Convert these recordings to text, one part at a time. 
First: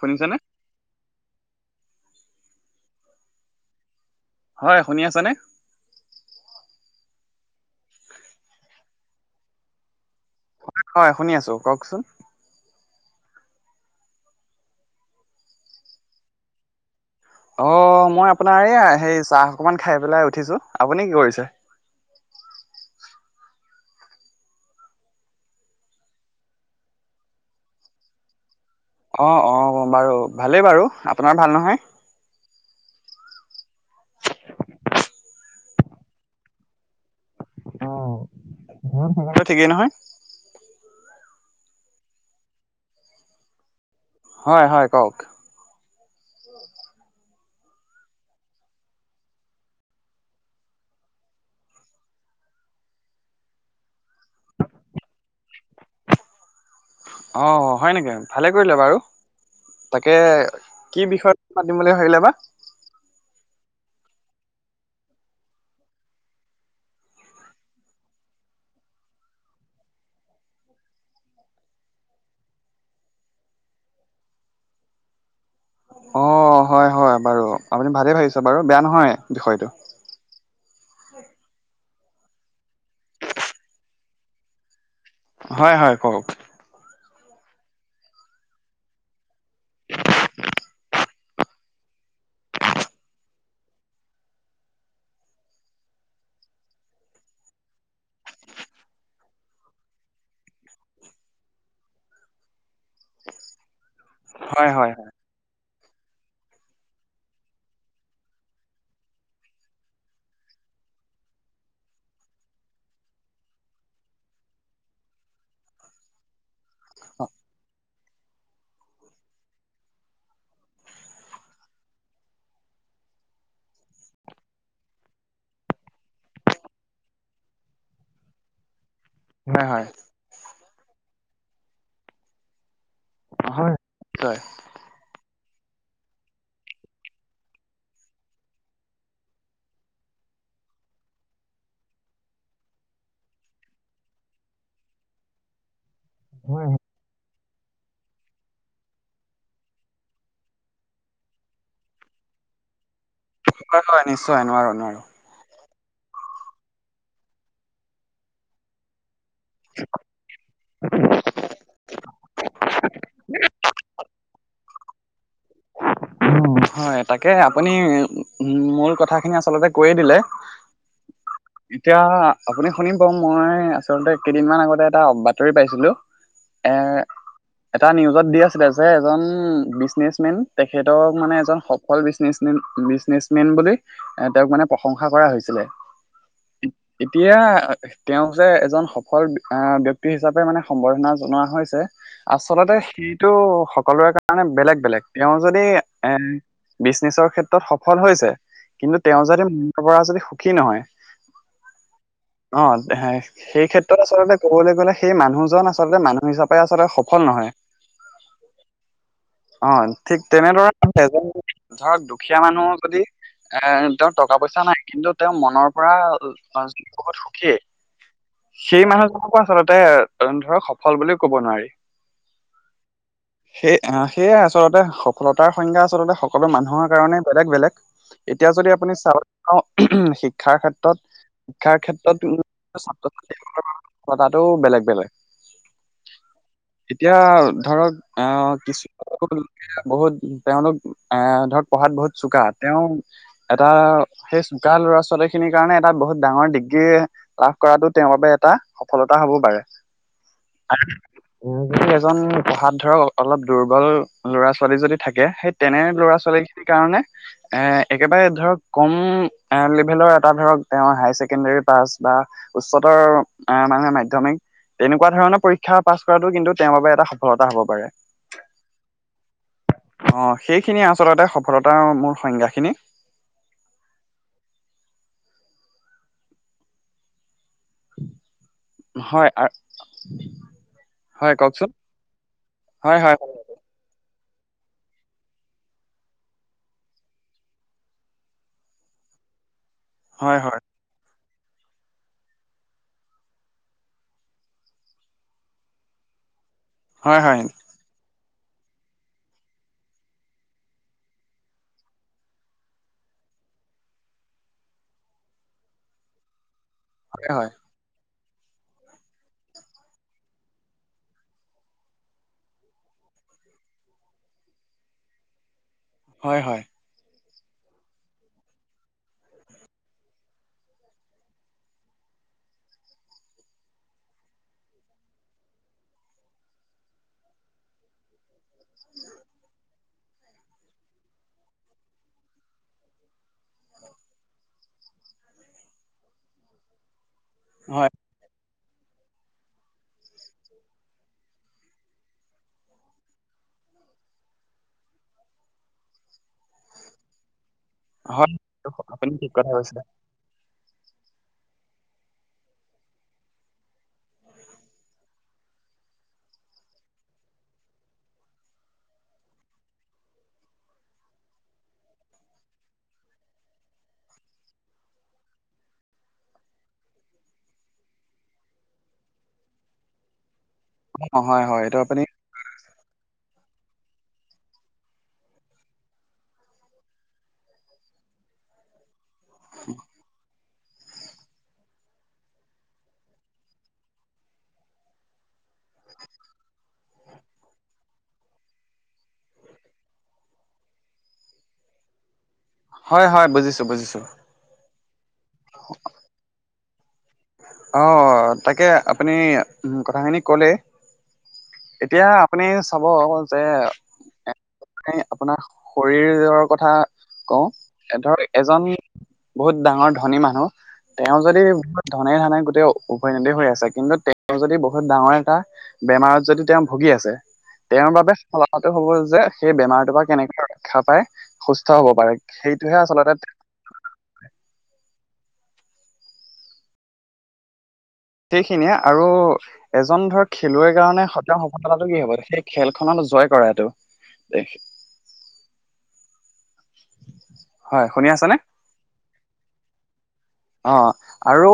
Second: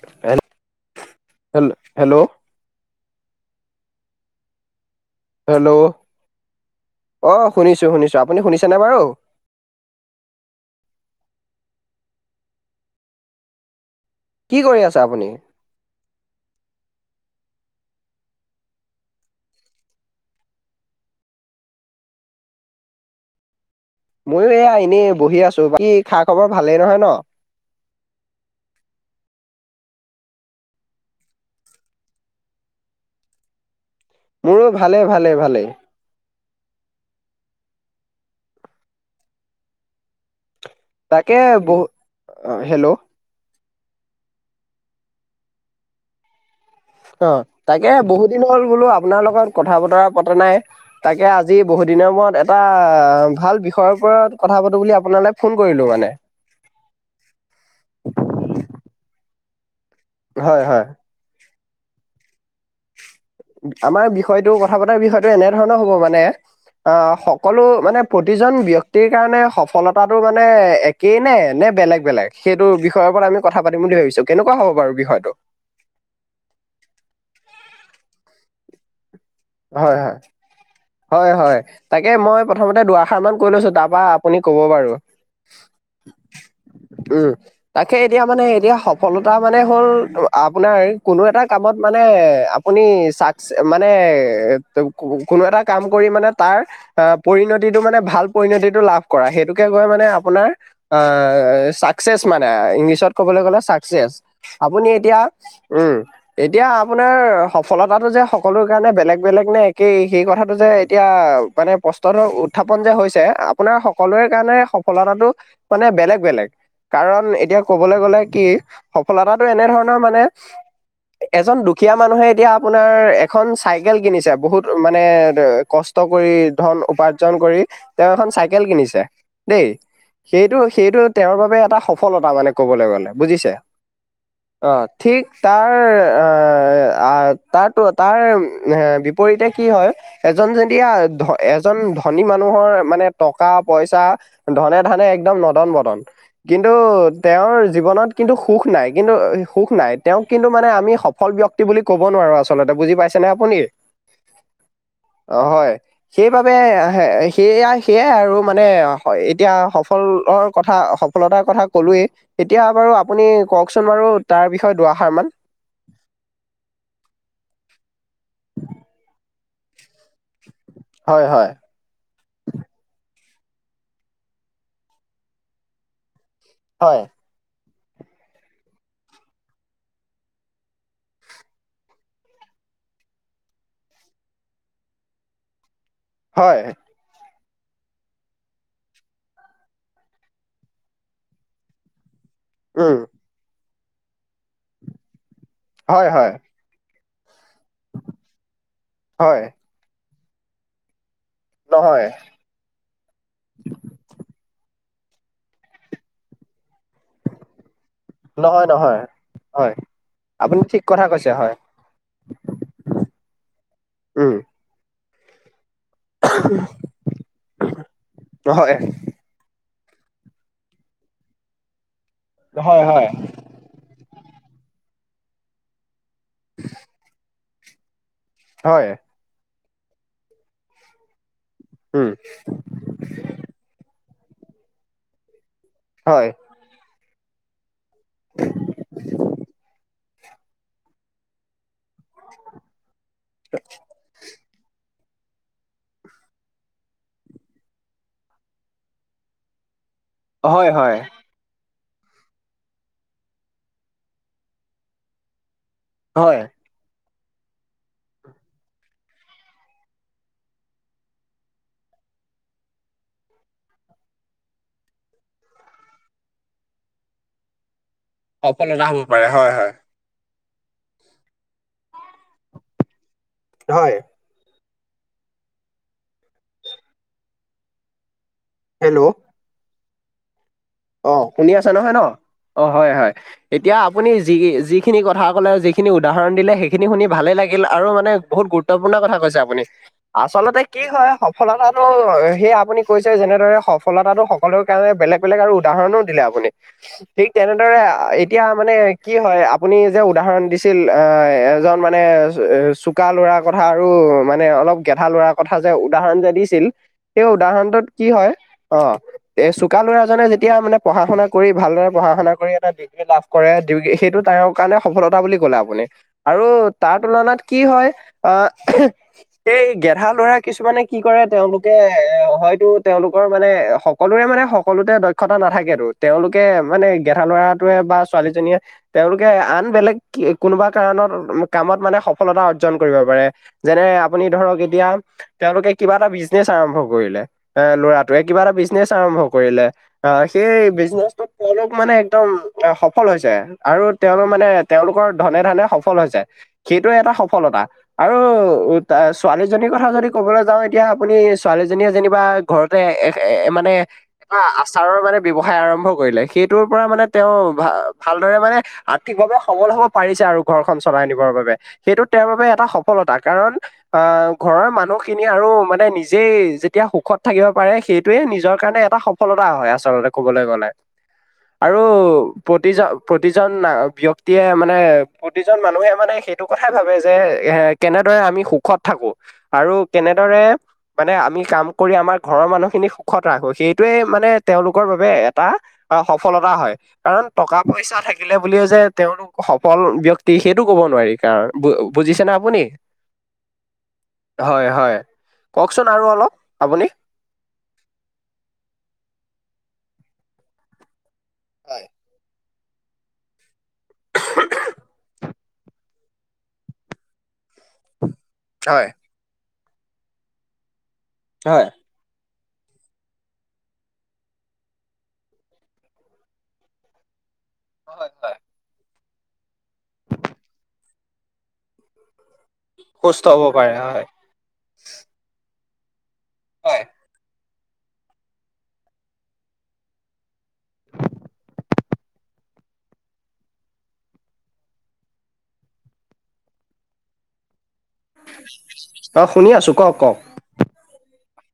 শুনিছানে? Hello hello! হয়, শুনি আছানে? হেল্লৌ'! অ' শুনিছো শুনিছো, আপুনি শুনিছেনে বাৰু? হয় শুনি আছো, কওঁকচোন। কি কৰি আছে আপুনি? অ' মই আপোনাৰ এইয়া হে চাহ অকমান খাই পেলাই উঠিছো। আপুনি কি কৰিছে? ময়ো এয়া এনেই বহি আছো। বাকী খা-খবৰ ভালেই নহয় ন? অ' অ' [unintelligible] ভালেই বাৰু, আপোনাৰ ভাল নহয়? মোৰো ভালেই ভালেই ভালেই। অ' ঘৰতো তোমালোকৰ ঠিকেই নহয়? তাকে বহু--হেল্লৌ'! হয় হয়, কওঁক! অ' তাকে বহুত দিন হ'ল বোলো আপোনাৰ লগত কথা-বতৰা পতা নাই। তাকে আজি বহুত দিনৰ মূৰত এটা ভাল বিষয়ৰ ওপৰত কথা পাতো বুলি আপোনালৈ ফোন কৰিলো মানে। অ' হয় নেকি? ভালে কৰিলা বাৰু! তাকে হয় হয় কি বিষয়ত? পাতিম বুলি ভাবিলা বা? আমাৰ বিষয়টো কথা পতাৰ বিষয়টো এনে ধৰণৰ হ'ব মানে অ' সকলো মানে প্ৰতিজন ব্যক্তিৰ কাৰণে সফলতাটো মানে একেই নে, নে বেলেগ বেলেগ সেইটো বিষয়ৰ ওপৰত আমি কথা পাতিম বুলি ভাবিছো। কেনেকুৱা হ'ব বাৰু বিষয়টো? অ' হয় হয় বাৰু! আপুনি ভালেই ভাবিছে বাৰু বেয়া নহয় বিষয়টো। হয় হয়। হয় হয়, তাকে মই প্ৰথমতে দু-আষাৰ মান কৈ লৈছো তাৰ পৰা আপুনি ক'ব বাৰু। হয় হয় কওঁক! উম। তাকে এতিয়া মানে, এতিয়া সফলতা মানে, হ'ল আপোনাৰ কোনো এটা কামত মানে আপুনি চাক্সচ, মানে কোনো এটা কাম কৰি মানে তাৰ আ, পৰিণতিটো মানে ভাল পৰিণতিটো লাভ কৰা, সেইটোকে গৈ মানে আপোনাৰ আ, চাক্সচেচ মানে ইংলিছত ক'বলৈ গ'লে চাক্সচেচ। হয় আপুনি হয় এতিয়া উম, এতিয়া আপোনাৰ সফলতাটো যে সকলো কাৰণে বেলেগ বেলেগ নে, একেইই সেই কথাটো যে এতিয়া মানে প্ৰশ্নটো উত্থাপন যে হৈছে আপোনাৰ সকলোৰে কাৰনে সফলতাটো মানে বেলেগ বেলেগ। হয় কাৰণ এতিয়া ক'বলে গ'লে কি সফলতাটো, এনে ধৰনৰ মানে এজন দুখীয়া মানুহে এতিয়া আপোনাৰ এখন চাই কেল কিনিছে, বহুত মানে কষ্ট কৰি ধন উপাৰ্জন কৰি। তেওঁ এখন চাইকেল কিনিছে দেই। হয়। সেইটো, সেইটো তেওঁৰ বাবে এটা সফলতা মানে ক'বলৈ গ'লে বুজিছে? হয় হয় অ', ঠিক তাৰ আৰ, তাৰ টো তাৰ নেম, বিপৰীতে কি হয়? এজন যেদিয়া ধ, এজন ধনী মানুহৰ মানে টকা-পইচা ধনে-ঢানে একদম নদন-বদন কিন্তু তেওঁৰ জীৱনত কিন্তু সুখ নাই, কিন্তু সুখ নাই, তেওঁক কিন্তু মানে আমি সফল ব্যক ক্তি, বুলি ক'ব নোৱাৰো আচলতে, বুজি পাইছে নে? হয় হয়, নিশ্চয় নোৱাৰো নোৱাৰো। অ', হয়, সেইবাবে সেয়া সেয়াই আৰু মানে হয়, এতিয়া সফলৰ কথা, সফলতাৰ কথা ক'লোৱেই। এতিয়া বাৰু, আপুনি কওকচোন বাৰু তাৰ বিষয়ে দুআষাৰ মান। ওম, হয়, তাকে আপুনি মূল কথাখিনি আচলতে কৈয়ে দিলে। হয় হয়। এতিয়া আপুনি শুনিব, মই আচলতে কেইদিন মান আগতে এটা বাতৰি পাইছিলো। এ, হয় এটা নিউজত দি আছিলে যে এজন বিজনেচ মেন তেখেতক মানে এজন সফল বিজনিচমেন, বিজনেচমেন বুলি এ, তেওঁক মানে প্ৰশংসা কৰা হৈছিলে। হয়। এতিয়া তেওঁক যে এজন সফল আহ, ব্যক্তি হিচাপে মানে সম্বৰ্ধনা জনোৱা হৈছে। আচলতে উম সেইটো সকলোৰে কাৰণে বেলেগ বেলেগ, তেওঁ যদি হয় এ হয় বিজনেছৰ ক্ষেত্ৰত সফল হৈছে, কিন্তু তেওঁ হয় যদি [unintelligible] পৰা যদি সুখী নহয় নহয়। অ', তেহে সেই ক্ষেত্ৰত আচলতে ক'বলৈ গ'লে, সেই মানুহজন আচলতে মানুহ হিচাপে আচলতে সফল নহয়। নহয় নহয়, অ হয়। ঠিক আপুনি ঠিক তেনেদৰে কথা এজন কৈছে হয় [unintelligible] দুখীয়া মানুহৰ যদি এনতৰ উম টকা-পইচা নাই, কিন্তু তেওঁ মনৰ পৰা [unintelligible] বহুত সুখী, হয় সেই মানুহজনকো আচলতে তে, তহঁনতক সফল বুলিও ক'ব নোৱাৰি। হয় হয়। সেই সেয়াই আচলতে, সফলতাৰ সংজ্ঞা আচলতে সকলো মানুহৰ কাৰণে বেলেগ বেলেগ। এতিয়া যদি হয় আপুনি চাব পাওঁ, শিক্ষাৰ ক্ষেত্ৰত, শিক্ষাৰ উম ক্ষেত্ৰত [inaudible] কথাটোও বেলেগ বেলেগ। হয়। এতিয়া ধৰক আ কিছু বহুত তেওঁলোক আ ধৰক পঢ়াত বহুত চোকা তেওঁ এটা সেই চোকা ল'ৰা ছোৱালীক সেইখিনিৰ কাৰণে এটা বহুত ডাঙৰ ডিগ্ৰী লাভ কৰাটো তেওঁৰ বাবে এটা সফলতা হব পাৰে। হয় হয় [unintelligible] যদি এজন পঢ়াত ধৰক অলপ দুৰ্বল ল'ৰা ছোৱালী যদি থাকে সেই তেনে ল'ৰা হয় ছোৱালী খিনিৰ কাৰণে এ একেবাৰে ধৰক কম লেবেলৰ এটা ধৰক তেওঁৰ হায়াৰ ছেকেণ্ডৰী পাছ বা উচ্চতৰ অ মানে মাধ্যমিক তেনেকুৱা ধৰণৰ পৰীক্ষা পাছ কৰাতো কিন্তু তেওঁৰ বাবে এটা সফলতা হ'ব পাৰে। সফলতা হ'ব পাৰে হয়- হয়। অঁ সেইখিনিয়ে আচলতে সফলতাৰ মোৰ সংজ্ঞাখিনি। হয়। হেল্ল' হয় আ অ হয় শুনি আছা কওকচোন নহয় ন অ হয় হয়। এতিয়া আপুনি যি যিখিনি কথা ক'লে যিখিনি উদাহৰণ দিলে সেইখিনি শুনি ভালেই লাগিল আৰু মানে বহুত গুৰুত্ গুৰুত্বপূৰ্ণ কথা কৈছে আপুনি আচলতে কি হয় সফলতাটো হেই আপুনি কৈছে যেনেদৰে সফলতাটো সকলোৰে কাৰণে বেলেগ বেলেগ আৰু উদাহৰণো দিলে আপুনি হয় ঠিক হয় তেনেদৰে আ এত এতিয়া মানে কি হয় আপুনি যে উদাহৰণ দিছিল এ এজন মানে অ চোক চোকা লৰা কথা আৰু মানে অলপ গেধা লৰা কথা যে উদাহৰণ যে দিছিল। সেই হয় উদাহৰণটোত কি হয় অ এ চোকা লৰাজনে যে তিয়া মানে পঢ়া-শুনা কৰি ভালদৰে পঢ়া শুনা কৰি এটা বি লাভ কৰে ডি সেইটো তেওৰ কাৰণে সফলতা বুলি ক'লে আপুনি হয় আৰু হয় তাৰ তুলনাত কি হয় অ এই গেধা লৰা কিছুমানে কি কৰে তেওঁলোকে এ হয়তো তেওঁলোকৰ মানে স- সকলোৰে মানে সকলোতে দক্ষতা নাথাকেতো তেওঁলোকে মানে গেধা লৰাটোৱে বা ছোৱালীজনীয়ে তেওঁলোকে আন বেলেগ কে কোনোবা কাৰণত কামত মানে সফলতা অৰ্জন কৰিব পাৰে। যেনে আপুনি ধৰক এতিয়া তেওঁলোকে কিবা এটা বিজনেচ আৰম্ভ কৰিলে। এ হয় ল'ৰাটোৱে কিবা এটা বিজনেছ আৰম্ভ কৰিলে। অ সেই বিজনেচটোত তেওঁলোক মানে একদম সফল হৈছে আৰু তেওঁ মানে তেওঁলোকৰ ধনে ধনে সফল হৈছে সেইটোৱে এটা সফলতা। আৰু হয় তা আপুনি ঠিক ছোৱালীজনীৰ কৈছে কথা যদি কবলে যাও এতিয়া আপুনি ছোৱালীজনীয়ে যেনিবা ঘৰতে এ এ মানে এটা আ চাহৰ মানে ব্যৱসায় আৰম্ভ কৰিলে সেইটোৰ পা মানে তেওঁ ভা ভালদৰে মানে আৰ্থিকভাৱে সবল হব পাৰিছে আৰু ঘৰখন চলাই নিবৰ বাবে। সেইটো তেওঁৰ বাবে এটা সফলতা কাৰণ আ ঘৰৰ মানুহ খিনি আৰু মানে নিজেই যেতিয়া সুখত থাকিব পাৰে সেই টোয়ে নিজৰ কাৰণে এটা সফলতা হয় আচলতে কবলৈ গলে অ হয় হয় এইটো আৰু আপুনি প্ৰতিজ প্ৰতিজন মা ব্যক্তিয়ে মানে প্ৰতিজন মানুহে মানে সেইটো কথাই ভাবে যে এ- কেনেদৰে আমি সুখত থাকো আৰু কেনেদৰে মানে আমি কাম কৰি আমাৰ ঘৰৰ মানুহখিনি সুখত ৰাখো সেইটোয়ে মানে তেওঁলোকৰ বাবে এটা অ সফলতা হয়। কাৰণ টকা পইচা থাকিলে বুলিও যে তেওঁলোক সফল ব্যক্তি সেইটো কব নোৱাৰি। কাৰণ বু বুজিছে নে আপুনি? হয় হয়, বুজিছোঁ বুজিছোঁ। হয় হয়, কওকচোন আৰু অলপ আপুনি। অ' তাকে আপুনি কথাখিনি ক'লে হয় এতিয়া আপুনি চাব যে এ, আপোনাৰ শৰীৰৰ কথা কওঁ এধৰ এজন হয় বহুত ডাঙৰ ধনী মানুহ তেওঁ যদি হয় ধনে ধানে গোটেই উভৈনদী হৈ আছে কিন্তু তেওঁ যদি বহুত ডাঙৰ এটা বেমাৰত যদি তেওঁ ভুগি আছে, তেওঁৰ বাবে হয় [unintelligible] হ'ব যে সেই বেমাৰটো পা কেনেকে ৰক্ষা পাই সুস্থ হ'ব পাৰে। সেইটোহে আচলতে সুস্থ হ'ব পাৰে হয়। হয়। সেইখিনিয়ে আৰু এজন ধৰ খেলুৱৈ কাৰণে সত সফলতাটো কি হ'ব, সেই খেলখনত জয় কৰাটো। [unintelligible] হয়, শুনি আছানে? অ' শুনি আছোঁ কওক কওক। অ'। আৰু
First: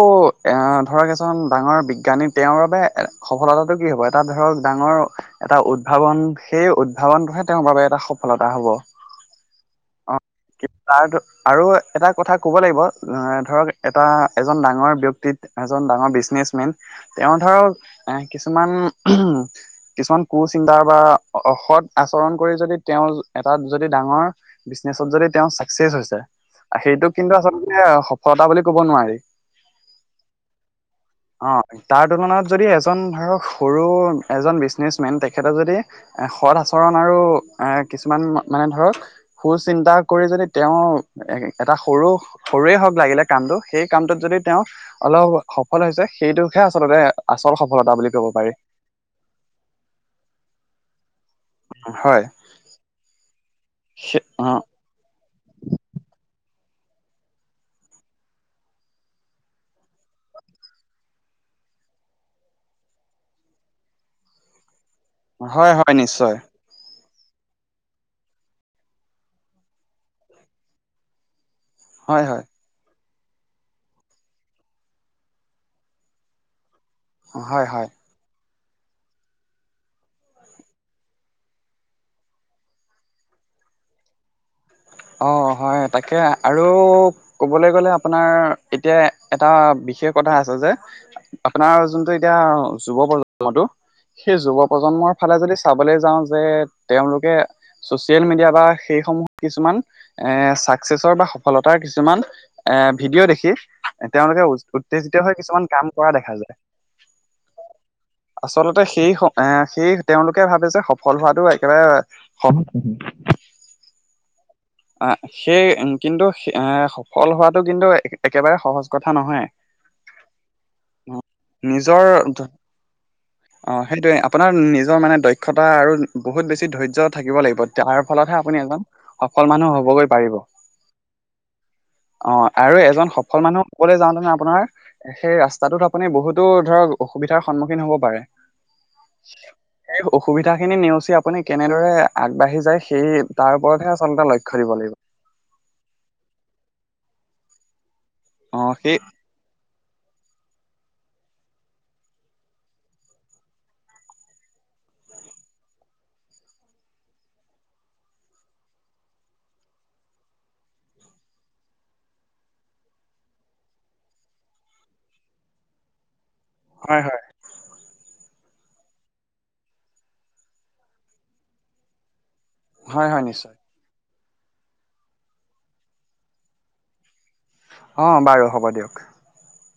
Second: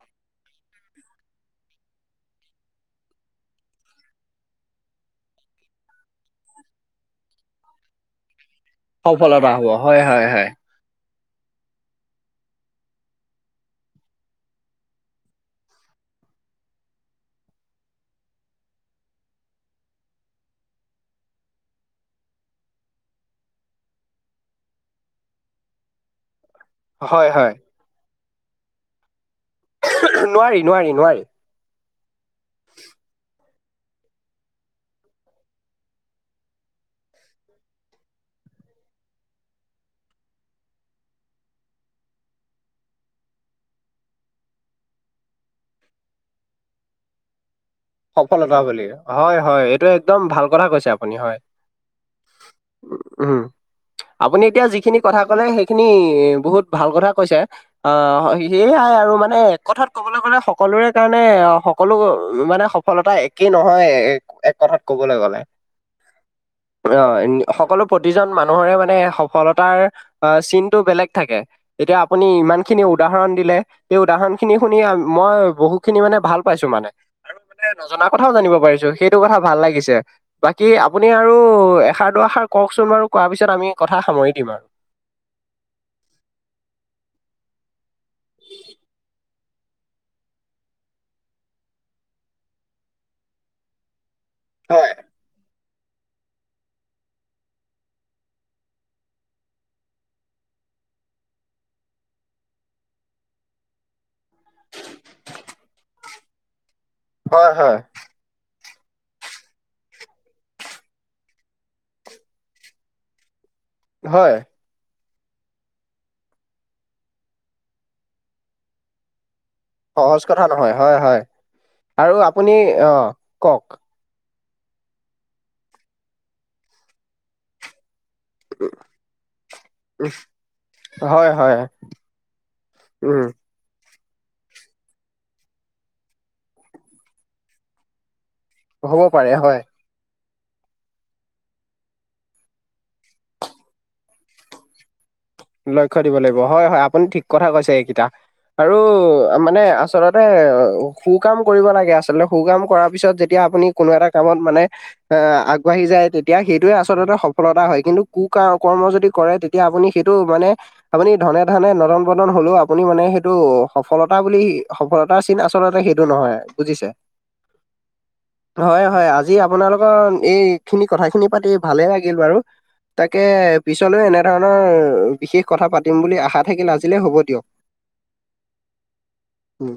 এ, ধৰক এজন ডাঙৰ বিজ্ঞানী, তেওঁৰ বাবে সফলতাটো কি হ'ব, এটা ধৰক ডাঙৰ এটা উদ্ভাৱন সেই উদ্ভাৱনটোহে তেওঁৰ বাবে এটা সফলতা হ'ব। সফলতা হ'ব হয় অ হয় হয়। তাৰ আৰু এটা কথা ক'ব লাগিব অ' ধৰক এটা এজন ডাঙৰ ব্যক্তিত, এজন ডাঙৰ বিজনেচমেন তেওঁ ধৰক এ, কিছুমান কিছুমান কুচিন্তা বা অসৎ আচৰণ কৰি যদি তেওঁ এটাত যদি ডাঙৰ বিজনেচত যদি তেওঁ ছাকচেছ হৈছে সেইটোক হয় কিন্তু হয় আচলতে সফলতা বুলি ক'ব নোৱাৰি। নোৱাৰি নোৱাৰি নোৱাৰি। অ' তাৰ তুলনাত যদি এজন ধৰক সৰু এজন বিজনেচমেন তেখেতক যদি সৎ আচৰণ আৰু এ, কিছুমান মানে ধৰক সু চিন্তা কৰি যদি তেওঁৰ এ, এটা সৰু সৰুৱে হওক লাগিলে কামটো সেই কামটোত যদি তেওঁ অলপ সফল হৈছে সেইটোহে আচলতে আচল সফলতা বুলি ক'ব পাৰি সফলতা বুলি, হয়, হয়, এইটো একদম ভাল কথা কৈছে আপুনি, হয়। হয়। উম। আপুনি অ' এতিয়া যিখিনি কথা ক'লে সেইখিনি বহুত ভাল কথা কৈছে। অ' সেয়াই আৰু মানে এক কথাত ক'বলৈ গ'লে সকলোৰে কাৰণে সকলো মানে সফলতা একেই নহয়, এ-এক কথাত ক'বলৈ গ'লে। হয় হয় নিশ্চয় অ' সকলো প্ৰতিজন মানুহৰে মানে সফলতাৰ আ, চিনটো বেলেগ থাকে। এতিয়া হয় আপুনি হয় ইমান খিনি উদাহৰণ দিলে, সেই উদাহৰণখিনি শুনি আ, মই বহুখিনি মানে ভাল পাইছোঁ মানে। তে হয় হয় নজনা কথাও জানিব পাৰিছোঁ, সেইটো কথা ভাল লাগিছে। বাকী আপুনি আৰু এষাৰ দুৱাষাৰ কওকচোন বাৰু, কোৱাৰ পিছত আমি কথা সামৰি দিম আৰু। অ' হয় তাকে, আৰু ক'বলৈ গলে আপোনাৰ, এতিয়া এটা বিশেষ কথা আছে যে আপোনাৰ যোনটো এতিয়া যুৱ প্ৰজন্মটো, সেই যুৱ হয়, প্ৰজন্মৰ ফালে যদি চাবলৈ যাওঁ যে, তেওঁলোকে চচিয়েল মিডিয়া বা সেইসমূহ কিছুমান এ' চাকচেছৰ বা সফলতাৰ কিছুমান এ' ভিডিঅ' দেখি তেওঁলোকে উ-উত্তেজিত হৈ কিছুমান কাম কৰা দেখা যায়। হয়, হয়। আচলতে সেই স, এ, সেই তেওঁলোকে ভাবে যে, সফল হোৱাটো একেবাৰে ক্ষণ! হয়। এ সেই কিন্তু সে-সফল হোৱাটো কিন্তু, এ-একেবাৰে সহজ কথা নহয়। সহজ কথা নহয়। হয়, হয় আৰু নিজৰ আপুনি অ' কওক অ সেইটোৱে আপোনাৰ নিজৰ মানে দক্ষতা আৰু বহুত বেছি ধৈৰ্য থাকিব লাগিব। তাৰ ফলত হে আপুনি এজন সফল মানুহ হ'বগৈ পাৰিব। হয়, হয়, অ' আৰু এজন উম, সফল মানুহ অকলে যাওঁতেনে আপোনাৰ সেই ৰাস্তাটোত আপুনি বহুতো ধৰক, অসুবিধাৰ সন্মুখীন হ'ব পাৰে। হ'ব পাৰে হয়। সেই অসুবিধা খিনি নেওচি আপুনি কেনেদৰে আগবাঢ়ি যায়, সেই তাৰ ওপৰতহে আচ চলতে লক্ষ্য দিব লাগিব। লক্ষ্য দিব লাগিব, হয় হয় আপুনি ঠিক কথা কৈছে এইকেইটা। অ আৰু সেই আ মানে আচলতে সু-কাম কৰিব লাগে আচলতে, সু-কাম কৰাৰ পিছত যেতিয়া আপুনি কোনো এটা কামত মানে এ, আগবাঢ়ি যায় তেতিয়া সেইটোৱে আচলতে সফলতা হয়, কিন্তু কু কা কৰ্ম যদি কৰে, তেতিয়া আপুনি সেইটো মানে আপুনি ধনে-ধানে, নদন-বদন হলেওঁ আপুনি মানে সেইটো সফলতা বুলি সফলতা তাৰ চীন আচলতে সেইটো নহয়, বুজিছে? হয় হয় হয় হয়, আজি আপোনালোকৰ এই খিনি কথাখিনি পাতি ভালে লাগিল বাৰু। হয় তাকে হয় নিশ্চয় পিছলৈও এনেধৰণৰ বিশেষ কথা পাতিম বুলি আশা থাকিল, আজিলে হ'ব দিয়ক। অ', বাৰু হ'ব দিয়ক। উম।